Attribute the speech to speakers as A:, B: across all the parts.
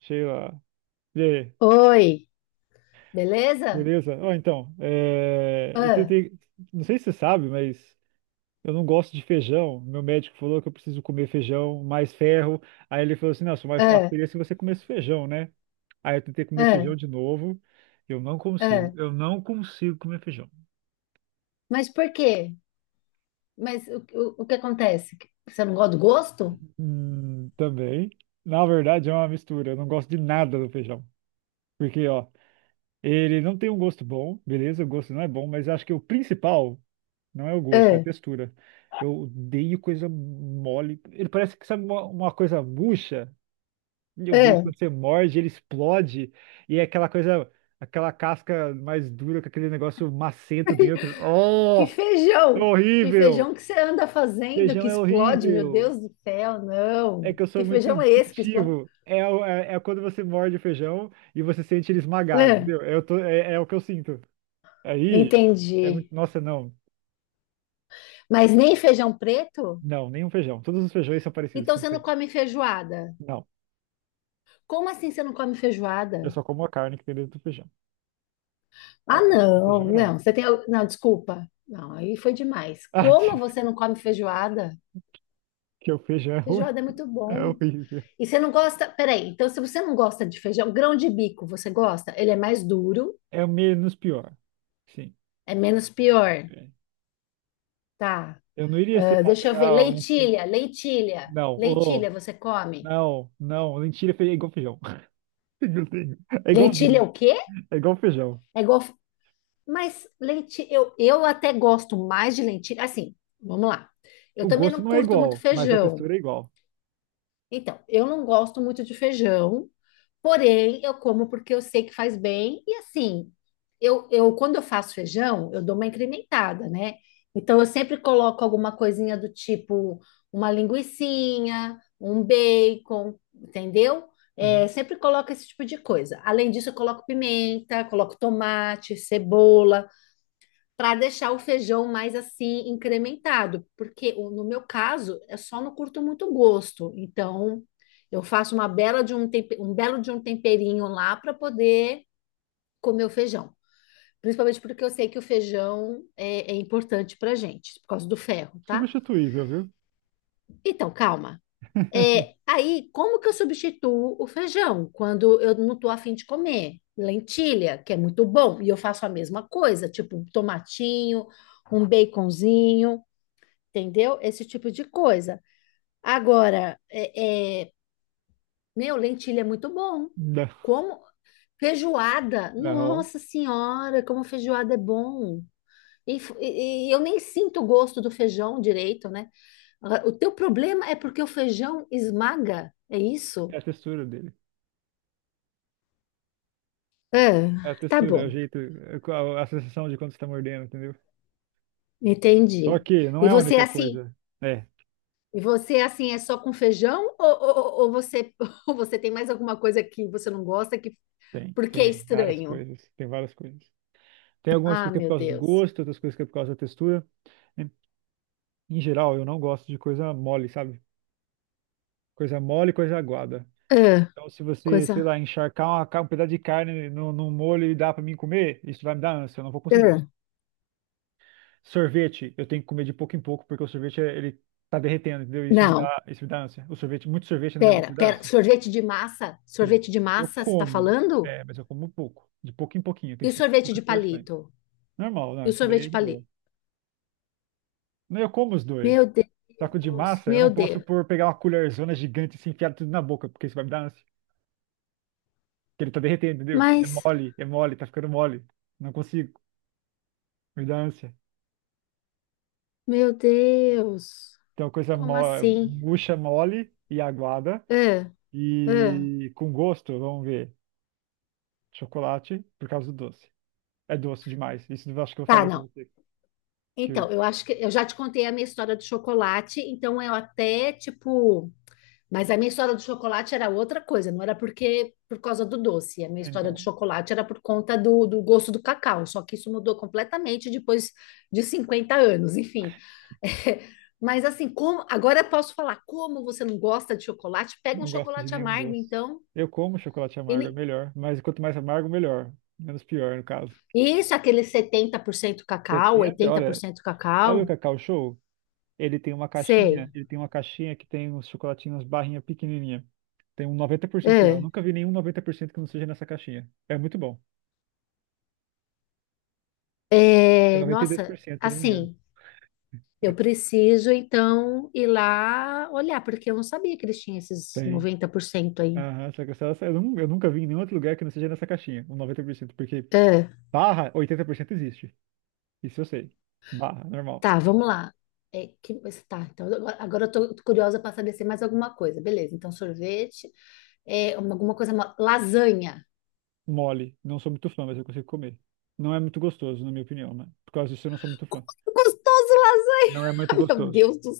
A: Sheila. E aí,
B: Oi, beleza?
A: beleza? Ó, então, eu
B: Ah,
A: tentei. Não sei se você sabe, mas eu não gosto de feijão. Meu médico falou que eu preciso comer feijão, mais ferro. Aí ele falou assim: não, só mais fácil
B: ah,
A: seria se você comesse feijão, né? Aí eu tentei comer
B: ah,
A: feijão de novo. Eu não consigo.
B: ah.
A: Eu não consigo comer feijão.
B: Mas por quê? Mas o que acontece? Você não gosta do gosto?
A: Também. Na verdade, é uma mistura. Eu não gosto de nada do feijão. Porque, ó, ele não tem um gosto bom, beleza? O gosto não é bom, mas acho que o principal. Não é o gosto, é a
B: Ah,
A: textura. Eu odeio coisa mole. Ele parece que sabe uma coisa murcha. Meu Deus,
B: ah.
A: quando você morde, ele explode. E é aquela coisa, aquela casca mais dura, com aquele negócio macento dentro.
B: Que
A: Oh, é
B: feijão! Que
A: horrível!
B: feijão que você anda fazendo
A: Feijão
B: que
A: é
B: explode, meu
A: horrível.
B: Deus do céu,
A: É
B: não!
A: que eu sou
B: Que
A: muito
B: feijão é esse que explode?
A: descritivo. É quando você morde o feijão e você sente ele esmagado,
B: Ah,
A: entendeu? Eu tô, é o que eu sinto. Aí, é
B: entendi.
A: muito. Nossa, não.
B: Mas nem feijão preto?
A: Não, nenhum feijão. Todos os feijões são parecidos
B: Então
A: com o
B: você não
A: seu.
B: come feijoada?
A: Não.
B: Como assim você não come
A: Eu
B: feijoada?
A: só como a carne que tem dentro do feijão. Ah,
B: Ah,
A: o
B: não,
A: feijão não.
B: não, você tem. Não, desculpa. Não, aí foi demais.
A: Ah,
B: Como
A: diz
B: você não come feijoada?
A: que o feijão é ruim.
B: Feijoada é muito
A: É
B: bom.
A: horrível.
B: E você não gosta. Peraí, então se você não gosta de feijão, grão de bico, você gosta? Ele é mais duro,
A: É o menos pior. Sim.
B: é menos pior,
A: É.
B: tá?
A: Eu não iria, sei
B: Ah,
A: lá,
B: deixa eu ver.
A: pegar um.
B: Lentilha, lentilha,
A: Não, oh,
B: lentilha, você come?
A: não, não. Mentira, é igual feijão. Meu Deus. É
B: Lentilha é
A: igualzinho.
B: o quê?
A: É igual feijão.
B: É igual. Mas lentilha, eu até gosto mais de lentilha. Assim, vamos lá. Eu
A: O
B: também
A: gosto
B: não
A: não é
B: curto muito
A: igual, mas a
B: feijão.
A: textura é igual.
B: Então, eu não gosto muito de feijão, porém eu como porque eu sei que faz bem. E assim, eu quando eu faço feijão, eu dou uma incrementada, né? Então eu sempre coloco alguma coisinha do tipo uma linguicinha, um bacon, entendeu? É,
A: Uhum.
B: sempre coloco esse tipo de coisa. Além disso, eu coloco pimenta, coloco tomate, cebola para deixar o feijão mais assim incrementado, porque no meu caso eu só não curto muito gosto, então eu faço uma bela de um, um belo de um temperinho lá para poder comer o feijão, principalmente porque eu sei que o feijão é importante para gente por causa do ferro, tá?
A: Substituível, viu?
B: Então calma. É, aí como que eu substituo o feijão quando eu não tô afim de comer? Lentilha, que é muito bom, e eu faço a mesma coisa, tipo um tomatinho, um baconzinho. Entendeu? Esse tipo de coisa. Agora, meu, lentilha é muito bom.
A: Não,
B: Como feijoada,
A: não.
B: nossa senhora, como feijoada é bom. E, e eu nem sinto o gosto do feijão direito, né? Agora, o teu problema é porque o feijão esmaga, é
A: É
B: isso?
A: a textura dele.
B: É,
A: É a
B: tá
A: textura, é o
B: bom,
A: jeito, é a sensação de quando você está mordendo, entendeu? Só
B: entendi.
A: que não
B: E
A: é a
B: você é
A: única
B: assim,
A: coisa. É.
B: e você é assim é só com feijão ou você ou você tem mais alguma coisa que você não gosta que
A: Tem,
B: porque é
A: tem várias
B: estranho?
A: coisas, tem várias coisas. Tem algumas
B: Ah,
A: coisas que é por
B: meu
A: causa do
B: Deus.
A: gosto, outras coisas que é por causa da textura. Em em geral, eu não gosto de coisa mole, sabe? Coisa mole, coisa aguada.
B: Ah,
A: Então, se você, sei
B: coisa.
A: lá, encharcar um pedaço de carne no, num molho e dar pra mim comer, isso vai me dar ânsia, eu não vou conseguir.
B: Ah,
A: Sorvete, eu tenho que comer de pouco em pouco, porque o sorvete, ele tá derretendo, entendeu?
B: não,
A: Isso me dá ânsia. O sorvete, muito sorvete na minha boca
B: pera,
A: me dá
B: pera.
A: ânsia.
B: Sorvete de massa?
A: Sim,
B: Sorvete de
A: eu
B: massa, você tá
A: como,
B: falando?
A: é, mas eu como pouco. De pouco em pouquinho,
B: E
A: tem que
B: o
A: ser
B: sorvete
A: poucas
B: de
A: porções.
B: palito?
A: Normal,
B: E
A: não,
B: o
A: isso daí
B: sorvete
A: é
B: de
A: de boa.
B: palito?
A: Não, eu como os dois.
B: Meu
A: Só que o de
B: Deus,
A: massa, eu
B: meu
A: não posso
B: Deus.
A: por pegar uma colherzona gigante e se enfiar tudo na boca, porque isso vai me dar ânsia. Porque ele tá derretendo, entendeu?
B: Mas,
A: É mole, tá ficando mole. Não consigo, me dá ânsia.
B: meu Deus,
A: Então, coisa mo
B: como assim?
A: murcha, mole e aguada.
B: Ah, ah.
A: E com gosto, vamos ver. Chocolate, por causa do doce. É doce demais. Isso eu acho que eu
B: Tá,
A: falei pra
B: não.
A: você. Que eu,
B: Então, eu acho que eu já te contei a minha história do chocolate, então eu até, tipo. Mas a minha história do chocolate era outra coisa, não era porque por causa do doce. A minha história do
A: então,
B: chocolate era por conta do, do gosto do cacau. Só que isso mudou completamente depois de 50 anos, enfim. Mas assim, como agora eu posso falar, como você não gosta de chocolate? Pega um
A: não gosto de
B: chocolate
A: nenhum
B: amargo,
A: doce.
B: então.
A: Eu como chocolate
B: E
A: amargo, é
B: ne-
A: melhor. Mas quanto mais amargo, melhor. Menos pior, no caso.
B: Isso, aquele 70% cacau,
A: 70, olha,
B: 80%
A: sabe o
B: cacau.
A: Cacau Show? Ele tem uma caixinha,
B: Sei.
A: que tem uns chocolatinhos barrinha pequenininha. Tem um 90% lá. Eu
B: É,
A: nunca vi nenhum 90% que não seja nessa caixinha. É muito bom. Acho que é
B: é, nossa,
A: 92%, se eu não me engano.
B: assim, eu preciso, então, ir lá olhar, porque eu não sabia que eles tinham esses
A: Tem.
B: 90% aí.
A: Aham, só que eu nunca vi em nenhum outro lugar que não seja nessa caixinha, um 90%, porque
B: Ah,
A: barra, 80% existe. Isso eu sei. Barra, normal.
B: tá, vamos lá. É, que, mas tá, então, agora eu tô curiosa para saber se é mais alguma coisa. Beleza, então sorvete, é, alguma coisa, lasanha.
A: Mole, não sou muito fã, mas eu consigo comer. Não é muito gostoso, na minha opinião, né? Por causa disso eu não sou muito fã.
B: Gostoso lasanha!
A: Não é muito
B: Ai, meu
A: gostoso.
B: Deus do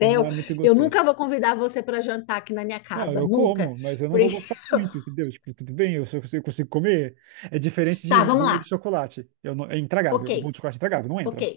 A: Não é muito
B: Eu
A: gostoso.
B: nunca vou convidar você para jantar aqui na minha
A: Não,
B: casa,
A: eu
B: nunca.
A: como, mas eu não vou
B: Porque-
A: gostar muito, entendeu? Tipo, tudo bem, eu, se eu consigo comer. É diferente de
B: Tá,
A: um
B: vamos
A: bolo de
B: lá.
A: chocolate. Eu não, é
B: Ok,
A: intragável. Um bolo de chocolate é intragável, não
B: ok.
A: entra.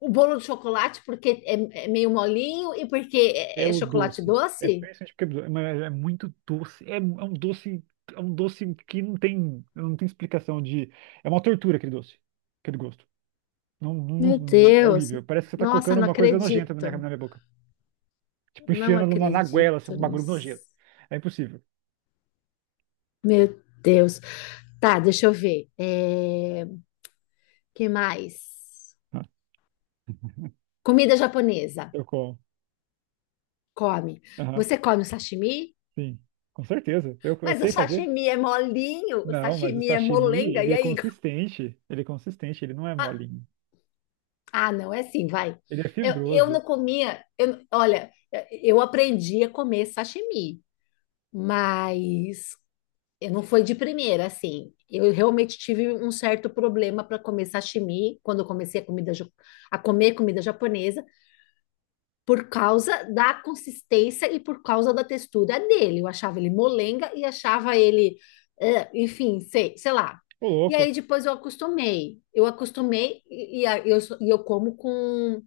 B: O bolo de chocolate porque é, é meio molinho e porque
A: É
B: é, é
A: o
B: chocolate
A: doce. É
B: doce?
A: principalmente porque é doce, mas é muito doce. Um doce, é um doce que não tem, não tem explicação de. É uma tortura aquele doce, aquele gosto.
B: Meu
A: É
B: Deus.
A: horrível. Parece que você tá
B: Nossa,
A: colocando
B: não
A: uma coisa nojenta na minha, na
B: acredito.
A: minha boca. Tipo,
B: Não
A: enfiando na goela, assim,
B: acredito
A: um bagulho
B: nisso.
A: nojento. É impossível.
B: Meu Deus. Tá, deixa eu ver. É... Que mais? Comida japonesa.
A: Eu como.
B: Come.
A: Aham,
B: Você come o sashimi?
A: sim. Com certeza. Eu
B: Mas o
A: sei fazer.
B: sashimi é molinho, o
A: Não, mas o
B: sashimi é
A: sashimi,
B: molenga.
A: ele
B: E
A: é
B: aí?
A: consistente. Ele é consistente, ele não é molinho.
B: Ah, não, é assim, vai.
A: Ele é
B: Eu não
A: fibroso.
B: comia. Olha, eu aprendi a comer sashimi. Mas eu não foi de primeira, assim. Eu realmente tive um certo problema para comer sashimi quando eu comecei a, comida, a comer comida japonesa, por causa da consistência e por causa da textura dele. Eu achava ele molenga e achava ele, enfim, sei, sei lá.
A: Ô,
B: E
A: louco.
B: aí depois eu acostumei. Eu acostumei e, e eu como com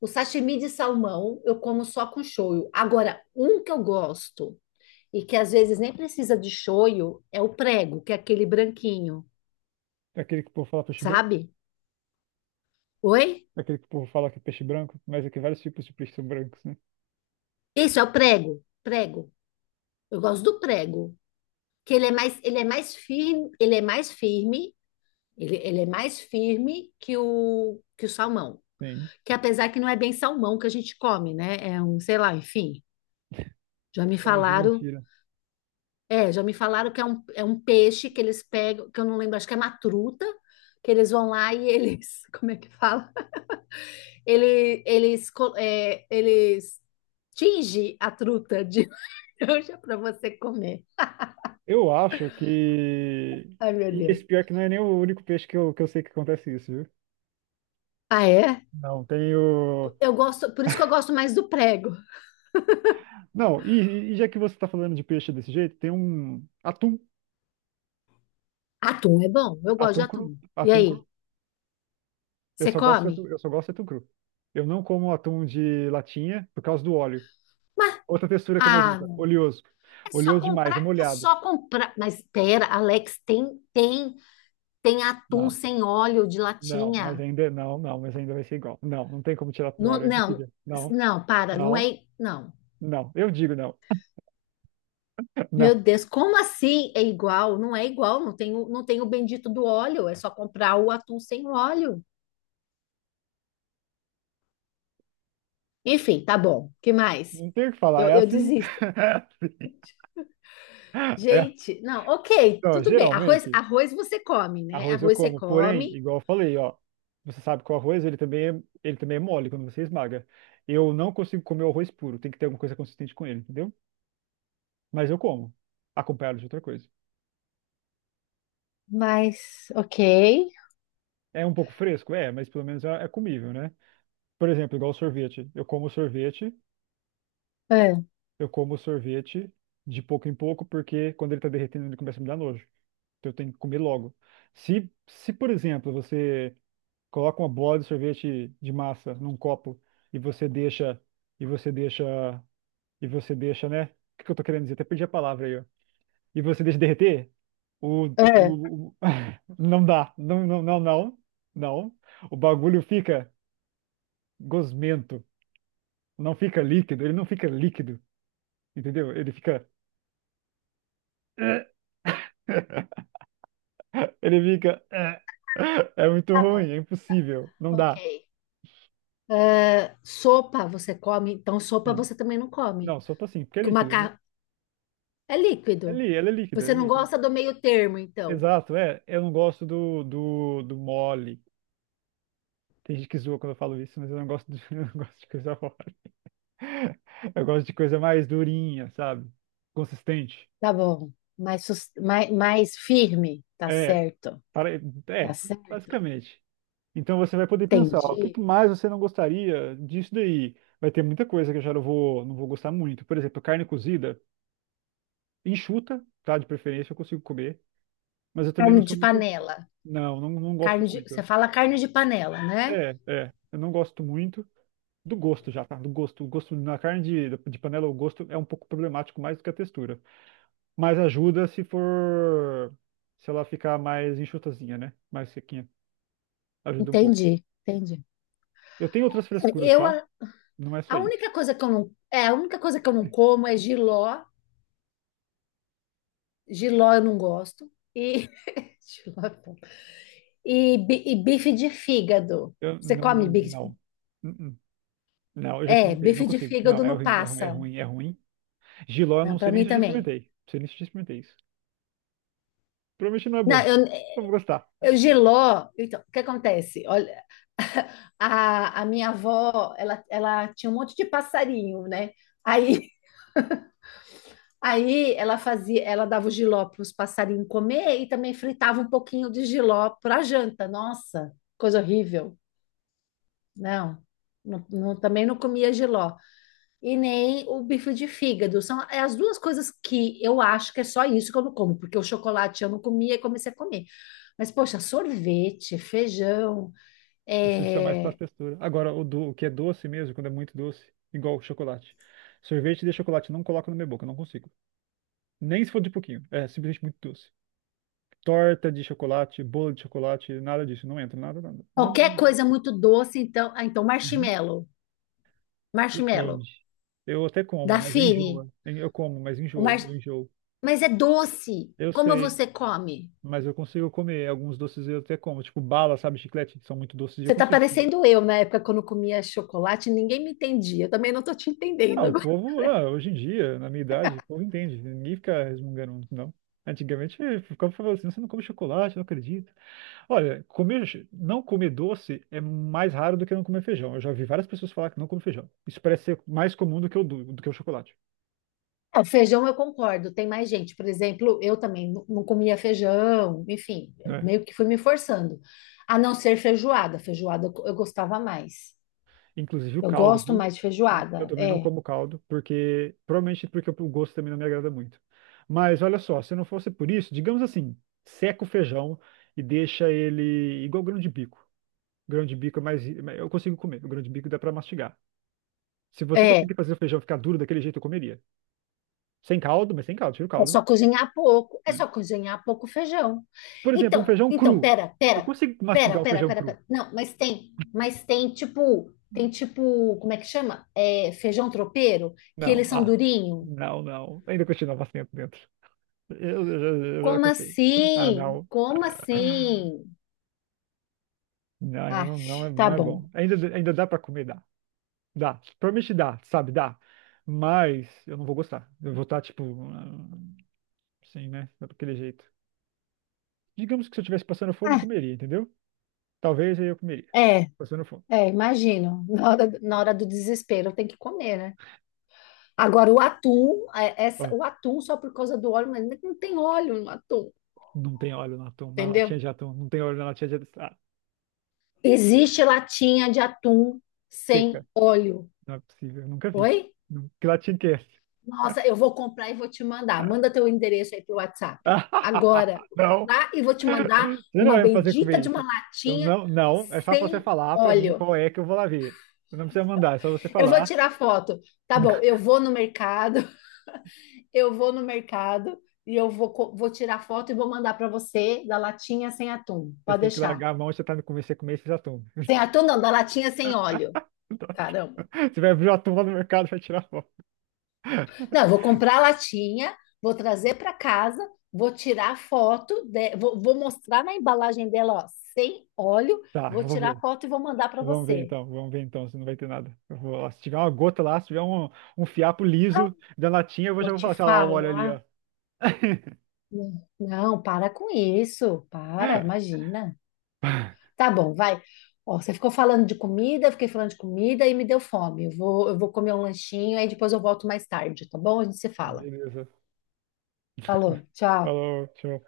B: o sashimi de salmão, eu como só com shoyu. Agora, um que eu gosto e que às vezes nem precisa de shoyu, é o prego, que é aquele branquinho,
A: É aquele que o povo fala peixe branco?
B: sabe? Oi?
A: É aquele que o povo fala que é peixe branco? Mas é que vários tipos de peixes são brancos, né?
B: Isso é o prego, prego. Eu gosto do prego, que ele é mais firme, ele é mais firme, ele é mais firme que o salmão,
A: Sim.
B: que apesar que não é bem salmão que a gente come, né? É um, sei lá, enfim. Já me
A: Então é de
B: falaram,
A: mentira.
B: é, já me falaram que é um peixe que eles pegam, que eu não lembro, acho que é uma truta, que eles vão lá e eles, como é que fala? Ele, eles, eles tinge a truta de laranja para você comer.
A: Eu acho que.
B: Ai, meu
A: E
B: Deus.
A: esse pior que não é nem o único peixe que eu sei que acontece isso, viu?
B: Ah, é?
A: Não, tem o.
B: Eu gosto, por isso que eu gosto mais do prego.
A: Não, já que você tá falando de peixe desse jeito, tem um. Atum.
B: Atum é bom, eu gosto de
A: Atum cru.
B: atum. E
A: Atum
B: aí,
A: cru. Eu
B: você
A: só gosto de atum,
B: come?
A: eu só gosto de atum cru. Eu não como atum de latinha por causa do óleo.
B: Mas,
A: Outra textura que é
B: ah,
A: nojenta. Oleoso. Oleoso demais, é
B: é
A: molhado.
B: só comprar. Mas pera, Alex, tem atum
A: Não,
B: sem óleo de
A: não, mas
B: latinha.
A: ainda não, não, mas ainda vai ser igual. Não, não tem como tirar do
B: Não,
A: óleo, é
B: não,
A: impossível. Não,
B: não, para, não
A: não,
B: é, não.
A: não. Eu digo não.
B: Meu
A: Não,
B: Deus, como assim é igual? Não é igual, não tem, não tem o bendito do óleo, é só comprar o atum sem óleo. Enfim, tá bom. Que mais?
A: não tem o que falar,
B: Eu,
A: é
B: eu
A: assim.
B: desisto.
A: É.
B: Gente, não, ok,
A: Então,
B: tudo bem. Arroz,
A: geralmente,
B: arroz você come, né?
A: arroz eu
B: Arroz você
A: como, porém,
B: come,
A: igual eu falei, ó, você sabe que o arroz, ele também é mole quando você esmaga. Eu não consigo comer o arroz puro, tem que ter alguma coisa consistente com ele, entendeu? Mas eu como, acompanhado de outra coisa.
B: mas ok.
A: É um pouco fresco? É, mas pelo menos é comível, né? Por exemplo, igual sorvete.
B: Ah,
A: Eu como sorvete de pouco em pouco, porque quando ele tá derretendo, ele começa a me dar nojo. Então eu tenho que comer logo. Se, por exemplo, você coloca uma bola de sorvete de massa num copo e você deixa, e você deixa, e você deixa, né? O que que eu tô querendo dizer? Até perdi a palavra aí, ó. E você deixa derreter, o,
B: ah,
A: o, o- não dá. Não, não, não, não. Não. O bagulho fica gosmento. Não fica líquido, ele não fica líquido. Entendeu? Ele fica. Ele fica. É muito
B: tá
A: ruim,
B: bom,
A: é impossível. Não
B: ok.
A: dá.
B: Ah, sopa você come, então sopa
A: Sim.
B: você também não come,
A: Não, só tô assim, porque é
B: que o
A: líquido, né?
B: macarrão é
A: É
B: líquido.
A: lí, ela é líquida, é
B: Você não
A: líquida.
B: gosta do meio termo, então.
A: Exato, é. Eu não gosto do mole. Tem gente que zoa quando eu falo isso, mas eu não gosto de, eu não gosto de coisa mole. Eu gosto de coisa mais durinha, sabe? Consistente.
B: Tá bom. Mais, mais, mais firme. Tá
A: É,
B: certo.
A: para,
B: Tá
A: é,
B: certo.
A: basicamente. Então você vai poder pensar, ó, o que que
B: Entendi.
A: mais você não gostaria disso daí? Vai ter muita coisa que eu já não vou, não vou gostar muito. Por exemplo, carne cozida, enxuta, tá? De preferência, eu consigo comer. Mas eu também não
B: Carne de
A: sou muito. Fã.
B: panela.
A: Não gosto
B: Carne de, você
A: muito.
B: fala carne de panela, né?
A: Eu não gosto muito do gosto já, tá? Do gosto. O gosto na carne de panela, o gosto é um pouco problemático mais do que a textura. Mas ajuda se for. Se ela ficar mais enxutazinha, né? Mais sequinha. Ajuda um pouco.
B: Entendi. Entendi.
A: Eu tenho outras frescuras,
B: Eu,
A: tá?
B: a,
A: Não é só
B: a
A: isso.
B: única coisa que eu não, é, a única coisa que eu não como é jiló. Jiló eu não gosto. E, jiló é bom. E bife de fígado.
A: Eu
B: Você
A: não, não,
B: come bife?
A: não. Hum, hum. Não, eu já
B: É,
A: experimentei, não
B: bife de
A: consigo. Não,
B: fígado não passa.
A: é ruim. Giló, eu
B: Não,
A: não
B: para
A: sei nem
B: mim
A: se eu já
B: também.
A: experimentei. Não sei nem se eu já experimentei isso. Provavelmente não é
B: Não,
A: bom.
B: eu,
A: Não vou gostar.
B: eu jiló. Então, o que acontece? Olha, a minha avó, ela tinha um monte de passarinho, né? Aí, aí ela fazia, ela dava o jiló para os passarinhos comer e também fritava um pouquinho de jiló para janta. Nossa, coisa horrível. Não, também não comia jiló. E nem o bife de fígado. São é as duas coisas que eu acho que é só isso que eu não como, porque o chocolate eu não comia e comecei a comer. Mas, poxa, sorvete, feijão,
A: Precisa ser mais para
B: é,
A: textura. Agora, o que é doce mesmo, quando é muito doce, igual chocolate. Sorvete de chocolate, não coloco na minha boca, não consigo. Nem se for de pouquinho. É simplesmente muito doce. Torta de chocolate, bolo de chocolate, nada disso. Não entra, nada, nada. Nada.
B: qualquer
A: Não,
B: coisa muito doce, então. Ah, então,
A: Uhum.
B: marshmallow.
A: Depende.
B: Marshmallow.
A: Eu até como, mas eu
B: Dafine.
A: enjoo. Eu como, mas
B: O mar...
A: enjoo. Eu enjoo.
B: Mas é doce.
A: Eu
B: Como
A: sei.
B: você come?
A: Mas eu consigo comer alguns doces, eu até como, tipo bala, sabe, chiclete, que são muito doces, eu
B: Você tá
A: consigo comer.
B: parecendo eu na época quando eu comia chocolate, ninguém me entendia. Eu também não tô te entendendo agora.
A: Hoje em dia, na minha idade, o povo entende, ninguém fica resmungando, não. Antigamente, ficava falando assim, você não come chocolate, não acredito. Olha, comer, não comer doce é mais raro do que não comer feijão. Eu já vi várias pessoas falar que não come feijão. Isso parece ser mais comum do que o, do, do que o chocolate,
B: Ah, o feijão eu concordo, tem mais gente. Por exemplo, eu também não comia feijão, enfim, eu
A: né?
B: meio que fui me forçando. A não ser feijoada. Feijoada eu gostava mais.
A: Inclusive o
B: Eu
A: caldo,
B: gosto
A: viu?
B: mais de
A: Eu
B: feijoada.
A: também não
B: É.
A: como caldo, porque provavelmente porque o gosto também não me agrada muito. Mas olha só, se não fosse por isso, digamos assim, seca o feijão e deixa ele igual grão de bico. Grão de bico é mais, eu consigo comer. O grão de bico dá pra mastigar. Se você
B: É.
A: conseguir fazer o feijão ficar duro daquele jeito, eu comeria. Sem caldo, mas sem caldo, tira o
B: É
A: caldo.
B: só cozinhar pouco, é
A: Hum.
B: só cozinhar pouco feijão.
A: Por exemplo, um feijão cru.
B: Pera,
A: Eu
B: pera,
A: consigo
B: pera,
A: mastigar o
B: pera,
A: feijão
B: pera,
A: cru?
B: pera. Não, mas tem tipo, como é que chama? É, feijão tropeiro, que
A: Não,
B: eles são
A: ah,
B: durinho.
A: não. Ainda continua bastante dentro. Eu já
B: Como
A: cansei. Ah,
B: assim?
A: não.
B: Como assim?
A: Não, ainda
B: Ah,
A: não, não é,
B: tá
A: não é
B: bom.
A: bom. Ainda, ainda dá pra comer, dá. Dá. Provavelmente dá, sabe? Dá. Mas eu não vou gostar. Eu vou estar, tipo, assim, né? Daquele jeito. Digamos que se eu estivesse passando fome, eu
B: Ah,
A: comeria, entendeu? Talvez aí eu comeria.
B: é,
A: Passando fome.
B: imagino. Na hora do desespero tem que comer, né? Agora o atum, é, essa,
A: Ó,
B: o atum só por causa do óleo, mas não tem óleo no atum,
A: não tem óleo na, tom, na latinha
B: entendeu?
A: de atum. Não tem óleo na latinha de atum. Ah,
B: Existe latinha de atum sem
A: seca.
B: óleo.
A: Não é possível. Eu nunca vi.
B: Oi?
A: Não- Que latinha que é essa?
B: Nossa, eu vou comprar e vou te mandar. Manda teu endereço aí pro WhatsApp. Agora, vou
A: Não.
B: comprar e vou te mandar
A: Você não
B: uma
A: vai me fazer
B: bendita
A: comer
B: de uma
A: isso. Então,
B: latinha
A: não, não, é só você
B: sem
A: falar pra mim
B: óleo.
A: qual é que eu vou lá ver. Não precisa mandar, é só você
B: Eu vou
A: falar.
B: tirar foto. Tá bom, eu vou no mercado, eu vou no mercado e eu vou, vou tirar foto e vou mandar para você da latinha sem atum.
A: Vocês
B: Pode
A: têm que
B: deixar.
A: largar a mão se você tá no começo, você comer esses atum.
B: Sem atum não, da latinha sem óleo.
A: Você vai abrir o atum lá no mercado pra tirar foto.
B: Não, eu vou comprar a latinha, vou trazer para casa, vou tirar foto, vou mostrar na embalagem dela, ó, sem óleo,
A: Tá,
B: vou
A: eu vou
B: tirar
A: ver.
B: foto e vou mandar para você.
A: Vamos ver então, se não vai ter nada. Eu vou lá. Se tiver uma gota lá, se tiver um, um fiapo
B: Ah,
A: liso da latinha, eu vou já
B: vou
A: vou
B: te
A: falar assim, olha lá, olha ali, ó.
B: falar. Não, não, para com isso, para, imagina. Tá bom, vai. Ó, você ficou falando de comida, eu fiquei falando de comida e me deu fome. Eu vou comer um lanchinho, aí depois eu volto mais tarde, tá bom? A gente se fala.
A: Beleza.
B: Falou, tchau.
A: Falou, tchau.